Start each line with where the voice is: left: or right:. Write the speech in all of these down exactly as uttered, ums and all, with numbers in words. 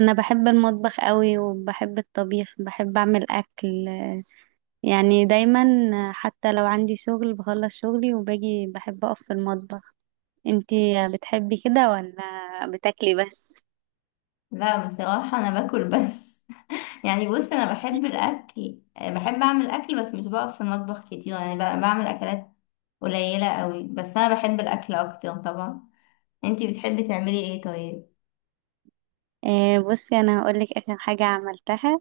right: انا بحب المطبخ قوي، وبحب الطبيخ، بحب اعمل اكل يعني دايما. حتى لو عندي شغل بخلص شغلي وباجي بحب اقف في المطبخ. انتي بتحبي كده ولا بتاكلي بس؟
left: لا بصراحة أنا باكل بس. يعني بص، أنا بحب الأكل، بحب أعمل أكل، بس مش بقف في المطبخ كتير. يعني ب- بعمل أكلات قليلة قوي، بس أنا بحب الأكل أكتر طبعا. أنتي بتحبي تعملي إيه طيب؟
right: آه بصي، انا هقولك اخر حاجة عملتها.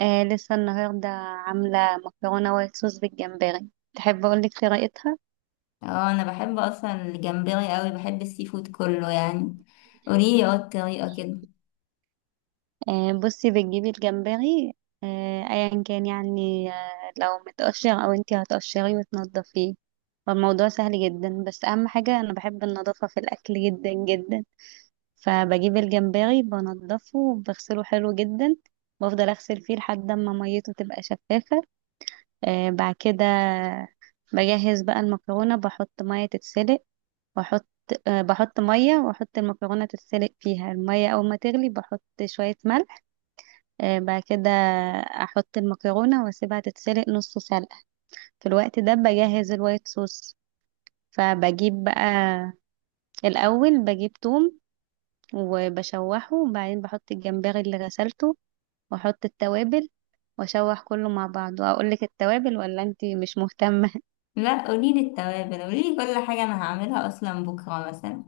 right: آه، لسه النهاردة عاملة مكرونة وايت صوص بالجمبري. تحب اقولك طريقتها؟
left: اه أنا بحب أصلا الجمبري قوي، بحب السي فود كله يعني. قوليلي اه الطريقة كده.
right: آه، بصي بتجيبي الجمبري. آه، ايا كان يعني، آه، لو متقشر او انتي هتقشريه وتنضفيه. فالموضوع سهل جدا، بس اهم حاجة انا بحب النظافة في الاكل جدا جدا. فبجيب الجمبري بنضفه وبغسله حلو جدا. بفضل اغسل فيه لحد ما ميته تبقى شفافة. آه، بعد كده بجهز بقى المكرونة، بحط مية تتسلق. واحط آه، بحط مية واحط المكرونة تتسلق فيها. المية اول ما تغلي بحط شوية ملح. آه، بعد كده احط المكرونه واسيبها تتسلق نص سلقه. في الوقت ده بجهز الوايت صوص. فبجيب بقى الاول بجيب توم وبشوحه، وبعدين بحط الجمبري اللي غسلته واحط التوابل واشوح كله مع بعض. واقول لك التوابل ولا انتي مش مهتمه؟
left: لا قوليلي التوابل، قوليلي كل حاجة، أنا هعملها أصلا بكرة مثلا.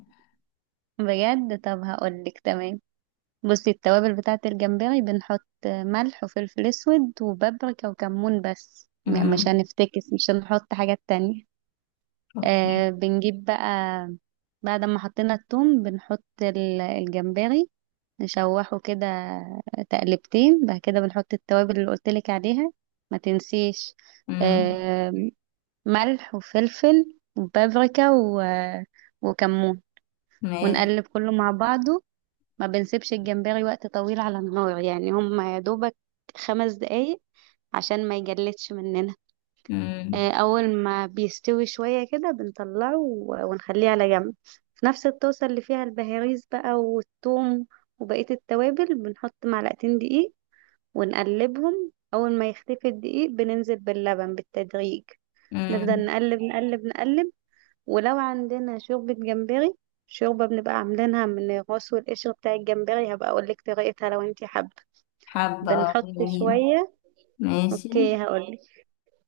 right: بجد؟ طب هقول لك، تمام. بصي، التوابل بتاعه الجمبري بنحط ملح وفلفل اسود وبابريكا وكمون بس. م- مش
left: امم،
right: هنفتكس، مش هنحط حاجات تانية.
left: اوكي.
right: آه، بنجيب بقى، بعد ما حطينا الثوم بنحط ال- الجمبري. نشوحه كده تقلبتين، بعد كده بنحط التوابل اللي قلتلك عليها، ما تنسيش.
left: امم.
right: آه، ملح وفلفل وبابريكا و... وكمون.
left: ماشي.
right: ونقلب كله مع بعضه. ما بنسيبش الجمبري وقت طويل على النار، يعني هم يا دوبك خمس دقايق عشان ما يجلدش مننا.
left: امم.
right: آه، اول ما بيستوي شوية كده بنطلعه و- ونخليه على جنب. في نفس الطاسة اللي فيها البهاريز بقى والثوم وبقية التوابل بنحط معلقتين دقيق. ونقلبهم، اول ما يختفي الدقيق بننزل باللبن بالتدريج. نفضل
left: امم.
right: نقلب نقلب نقلب. ولو عندنا شوربة جمبري، شوربة بنبقى عاملينها من الراس والقشر بتاع الجمبري، هبقى اقولك طريقتها لو انتي حابة.
left: حابة اه،
right: بنحط
left: قوليلي.
right: شوية.
left: ماشي.
right: اوكي، هقولك.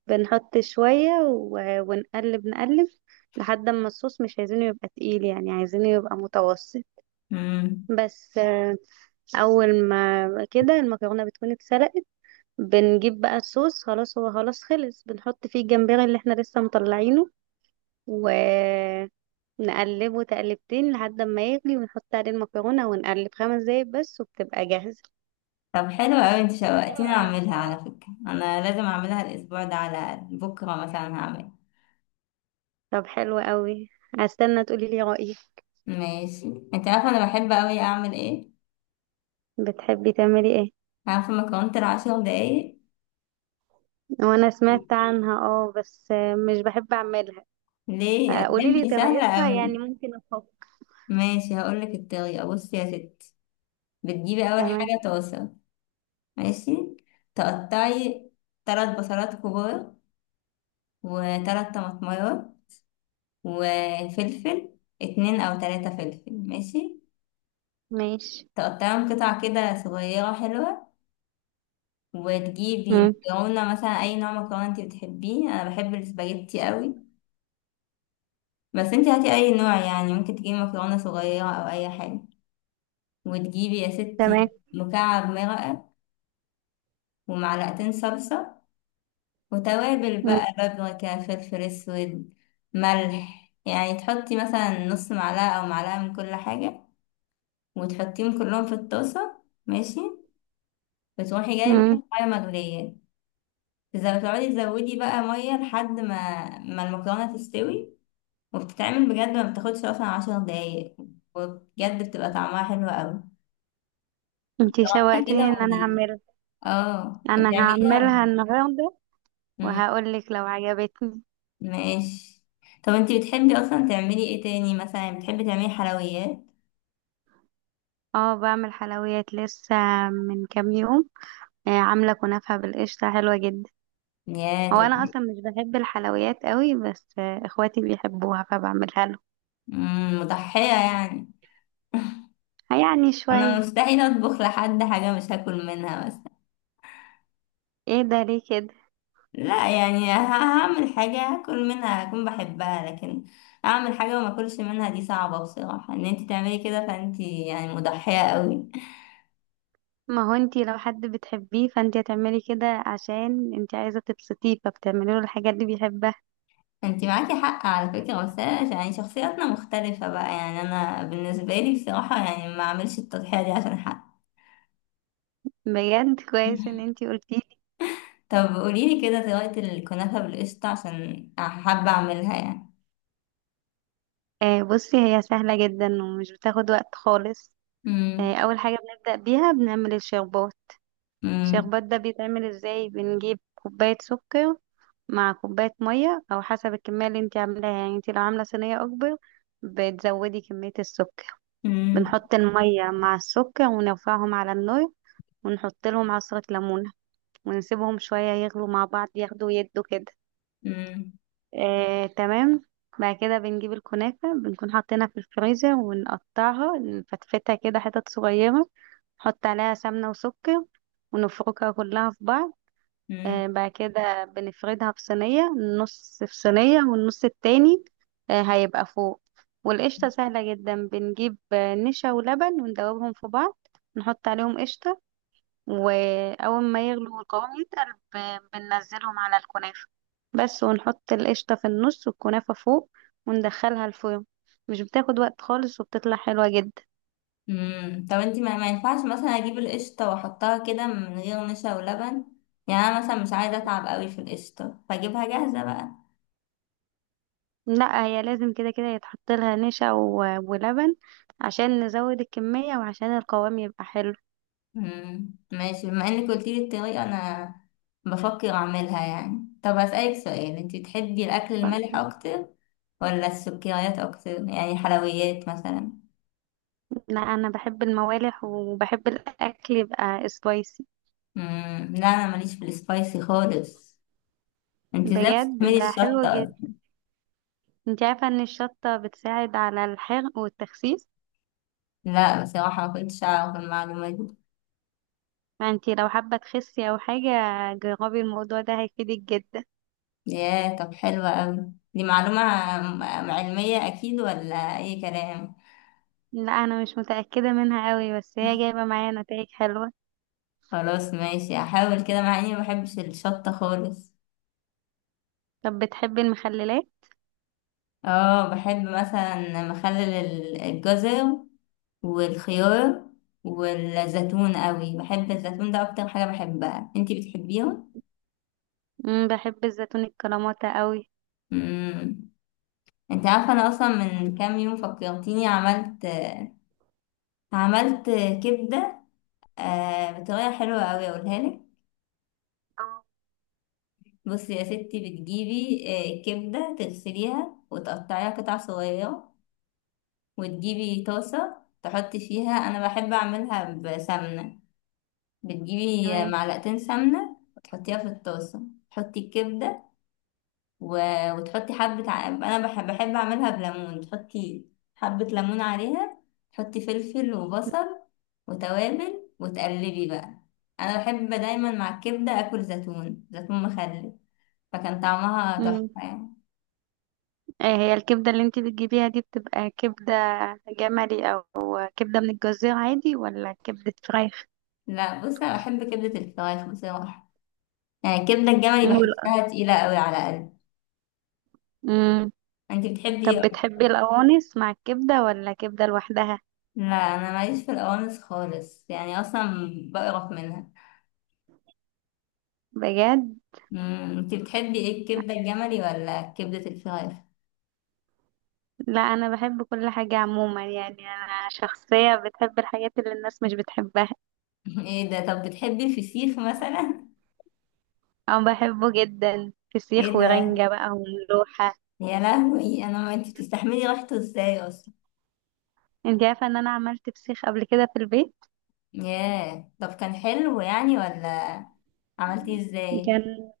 right: بنحط شوية و- ونقلب نقلب لحد ما الصوص، مش عايزينه يبقى تقيل، يعني عايزينه يبقى متوسط.
left: مم.
right: بس آه، أول ما كده المكرونة بتكون اتسلقت. بنجيب بقى الصوص، خلاص هو خلاص خلص، بنحط فيه الجمبري اللي احنا لسه مطلعينه ونقلبه تقلبتين لحد ما يغلي، ونحط عليه المكرونة ونقلب خمس دقايق بس وبتبقى جاهزة.
left: طب حلو قوي، انت شوقتيني اعملها على فكرة. انا لازم اعملها الاسبوع ده على الأقل، بكرة مثلا هعمل.
right: طب حلو قوي، هستنى تقولي لي رأيك.
left: ماشي. انت عارفة انا بحب قوي اعمل ايه؟
right: بتحبي تعملي ايه؟
left: عارفة مكرونة العشر دقايق.
right: وانا سمعت عنها، اه، بس آه، مش بحب اعملها.
left: ليه،
right: قولي لي
left: هتحبي، سهلة
right: طريقتها
left: قوي.
right: يعني ممكن افكر.
left: ماشي هقولك الطريقة. بصي يا ستي، بتجيبي اول
right: تمام.
left: حاجة طاسة. ماشي. تقطعي تلات بصلات كبار، وتلات طماطميات، وفلفل اتنين او تلاتة فلفل، ماشي.
right: ماشي.
left: تقطعهم قطع كده صغيرة حلوة. وتجيبي
right: مم.
left: مكرونة، مثلا أي نوع مكرونة انتي بتحبيه، أنا بحب السباجيتي قوي، بس انتي هاتي أي نوع. يعني ممكن تجيبي مكرونة صغيرة أو أي حاجة. وتجيبي يا
right: تمام.
left: ستي مكعب مرقة، ومعلقتين صلصة، وتوابل
right: مم.
left: بقى، بابريكا، فلفل أسود، ملح. يعني تحطي مثلا نص معلقة أو معلقة من كل حاجة. وتحطيهم كلهم في الطاسة، ماشي. وتروحي جايبة
right: مم.
left: مية مغلية. إذا بتقعدي تزودي بقى مية لحد ما ما المكرونة تستوي. وبتتعمل بجد، ما بتاخدش اصلا عشر دقايق. وبجد بتبقى طعمها حلو قوي.
right: انتي
left: جربيها
right: شوقتيني
left: كده
right: ان انا
left: وقوليلي.
right: اعملها،
left: اه
right: انا
left: بتعمليها
right: هعملها
left: بجد.
right: النهارده
left: مم.
right: وهقول لك لو عجبتني.
left: ماشي. طب انتي بتحبي اصلا تعملي ايه تاني مثلا؟ يعني بتحبي تعملي حلويات؟
right: اه، بعمل حلويات. لسه من كام يوم آه، عامله كنافه بالقشطه حلوه جدا.
left: يا
right: هو
left: طب.
right: انا اصلا مش بحب الحلويات قوي، بس آه، اخواتي بيحبوها فبعملها لهم.
left: مم، مضحية يعني.
right: يعني
left: انا
right: شويه.
left: مستحيل اطبخ لحد حاجة مش هاكل منها مثلا.
right: ايه ده، ليه كده؟
left: لا يعني ه- هعمل حاجة هاكل منها، هكون بحبها. لكن اعمل حاجة وما اكلش منها دي صعبة بصراحة. ان انتي تعملي كده، فانتي يعني مضحية قوي.
right: ما هو انتي لو حد بتحبيه فانتي هتعملي كده، عشان انتي عايزة تبسطيه فبتعملي له الحاجات اللي بيحبها.
left: انت معاكي حق على فكرة، بس أنا يعني شخصياتنا مختلفة بقى. يعني انا بالنسبة لي بصراحة يعني ما اعملش التضحية دي عشان حق.
right: بجد كويس ان انتي قلتيه.
left: طب قوليلي كده طريقة الكنافة بالقشطة، عشان حابة اعملها يعني.
right: آه بصي، هي سهلة جدا ومش بتاخد وقت خالص.
left: مم.
right: آه، اول حاجة بنبدأ بيها بنعمل الشربات.
left: مم.
right: الشربات ده بيتعمل ازاي؟ بنجيب كوباية سكر مع كوباية مية، او حسب الكمية اللي انتي عاملاها. يعني انتي لو عاملة صينية اكبر بتزودي كمية السكر.
left: مم.
right: بنحط المية مع السكر ونرفعهم على النار، ونحط لهم عصرة ليمون ونسيبهم شوية يغلوا مع بعض، ياخدوا يدوا كده.
left: مم.
right: آه، تمام. بعد كده بنجيب الكنافة، بنكون حاطينها في الفريزر، ونقطعها نفتفتها كده حتت صغيرة. نحط عليها سمنة وسكر ونفركها كلها في بعض.
left: مم.
right: آه، بعد كده بنفردها في صينية. نص في صينية، والنص التاني آه، هيبقى فوق. والقشطة سهلة جدا، بنجيب آه، نشا ولبن وندوبهم في بعض. نحط عليهم قشطة، واول ما يغلو والقوام يتقل ب- بننزلهم على الكنافة بس، ونحط القشطة في النص والكنافة فوق، وندخلها الفرن. مش بتاخد وقت خالص وبتطلع حلوة جدا.
left: مم. طب انت، ما, ما ينفعش مثلا اجيب القشطة واحطها كده من غير نشا ولبن؟ يعني انا مثلا مش عايزة اتعب قوي في القشطة، فاجيبها جاهزة بقى.
right: لا، هي لازم كده كده يتحط لها نشا و- ولبن، عشان نزود الكمية وعشان القوام يبقى حلو.
left: مم. ماشي، بما انك قلتيلي الطريقة، انا بفكر اعملها يعني. طب هسألك سؤال، انتي بتحبي الاكل المالح
right: ف-
left: اكتر ولا السكريات اكتر، يعني حلويات مثلا؟
right: لا، انا بحب الموالح وبحب الاكل يبقى سبايسي.
left: مم. لا انا ماليش في السبايسي خالص. انتي ازاي
right: بجد
left: بتستعملي
right: ده
left: الشطة
right: حلو جدا،
left: أصلاً؟
right: انت عارفة ان الشطة بتساعد على الحرق والتخسيس؟
left: لا بصراحة ما كنتش اعرف المعلومة دي.
right: ما انتي لو حابة تخسي او حاجة جربي الموضوع ده، هيفيدك جدا.
left: ياه، طب حلوة اوي دي معلومة. م- علمية اكيد ولا اي كلام؟
right: لا، انا مش متأكدة منها قوي، بس هي جايبة معايا نتائج حلوة.
left: خلاص ماشي، هحاول كده مع اني ما بحبش الشطة خالص.
right: طب بتحبي المخللات؟
left: اه بحب مثلا مخلل ال- الجزر، والخيار، والزيتون قوي. بحب الزيتون ده اكتر حاجة بحبها، انتي بتحبيها؟
right: امم بحب الزيتون الكلاماتا قوي.
left: امم. انت عارفة انا اصلا من كام يوم فكرتيني، عملت عملت كبدة. آه، بطريقة حلوة قوي اقولها لك.
right: اه.
left: بصي يا ستي بتجيبي آه، كبدة، تغسليها وتقطعيها قطع صغيرة. وتجيبي طاسة تحطي فيها، انا بحب اعملها بسمنة. بتجيبي
right: تمام.
left: معلقتين سمنة وتحطيها في الطاسة. تحطي الكبدة و... وتحطي حبة ع... أنا بحب, بحب أعملها بليمون. تحطي حبة ليمون عليها. تحطي فلفل وبصل وتوابل، وتقلبي بقى. أنا بحب دايما مع الكبدة أكل زيتون، زيتون مخلل. فكان طعمها
right: امم.
left: تحفة يعني.
right: ايه هي الكبدة اللي انتي بتجيبيها دي؟ بتبقى كبدة جملي، او كبدة من الجزيرة عادي، ولا كبدة فراخ؟
left: لا بصي، أنا بحب كبدة الفراخ بصراحة. يعني الكبدة الجملي بحسها تقيلة قوي على قلبي.
right: امم.
left: أنت بتحبي
right: طب
left: إيه؟
right: بتحبي القوانص مع الكبدة ولا كبدة لوحدها؟
left: لا، انا ماليش في القوانص خالص. يعني اصلا بقرف منها.
right: بجد؟
left: امم، انت بتحبي ايه، الكبده الجملي ولا كبده الفراخ؟
right: لا، انا بحب كل حاجة عموما، يعني انا شخصية بتحب الحاجات اللي الناس مش بتحبها.
left: ايه ده؟ طب بتحبي الفسيخ مثلا؟
right: او بحبه جدا،
left: ايه
right: فسيخ
left: ده؟
right: ورنجة بقى وملوحة.
left: يا لهوي انا، ما انت بتستحملي ريحته ازاي اصلا؟
right: انت عارفة ان انا عملت فسيخ قبل كده في البيت؟
left: ياه، طب كان حلو يعني ولا؟ عملتيه ازاي؟
right: كان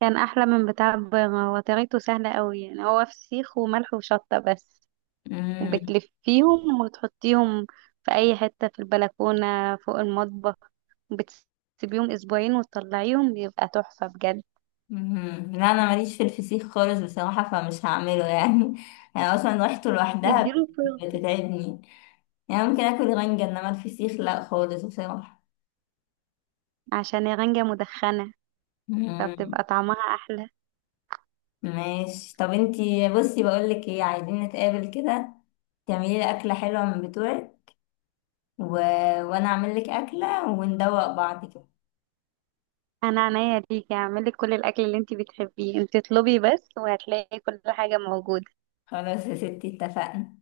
right: كان احلى من بتاع البره. هو طريقته سهلة قوي، يعني هو فسيخ وملح وشطة بس.
left: امم.
right: وبتلفيهم وتحطيهم في اي حتة في البلكونة فوق المطبخ، وبتسيبيهم اسبوعين وتطلعيهم بيبقى تحفة بجد.
left: أمم. لا انا ماليش في الفسيخ خالص بصراحه، فمش هعمله يعني. يعني اصلا ريحته لوحدها
right: اديله فرن.
left: بتتعبني. يعني ممكن اكل رنجة، انما الفسيخ لا خالص بصراحه.
right: عشان الرنجة مدخنة فبتبقى
left: مم.
right: طعمها احلى.
left: ماشي، طب انتي بصي بقولك ايه، عايزين نتقابل كده. تعملي لي اكله حلوه من بتوعك، و... وانا اعمل لك اكله، وندوق بعض كده.
right: انا عينيا ليكي، هعملك كل الاكل اللي انتي بتحبيه، انتي اطلبي بس وهتلاقي كل حاجة موجودة.
left: خلاص يا ستي، اتفقنا.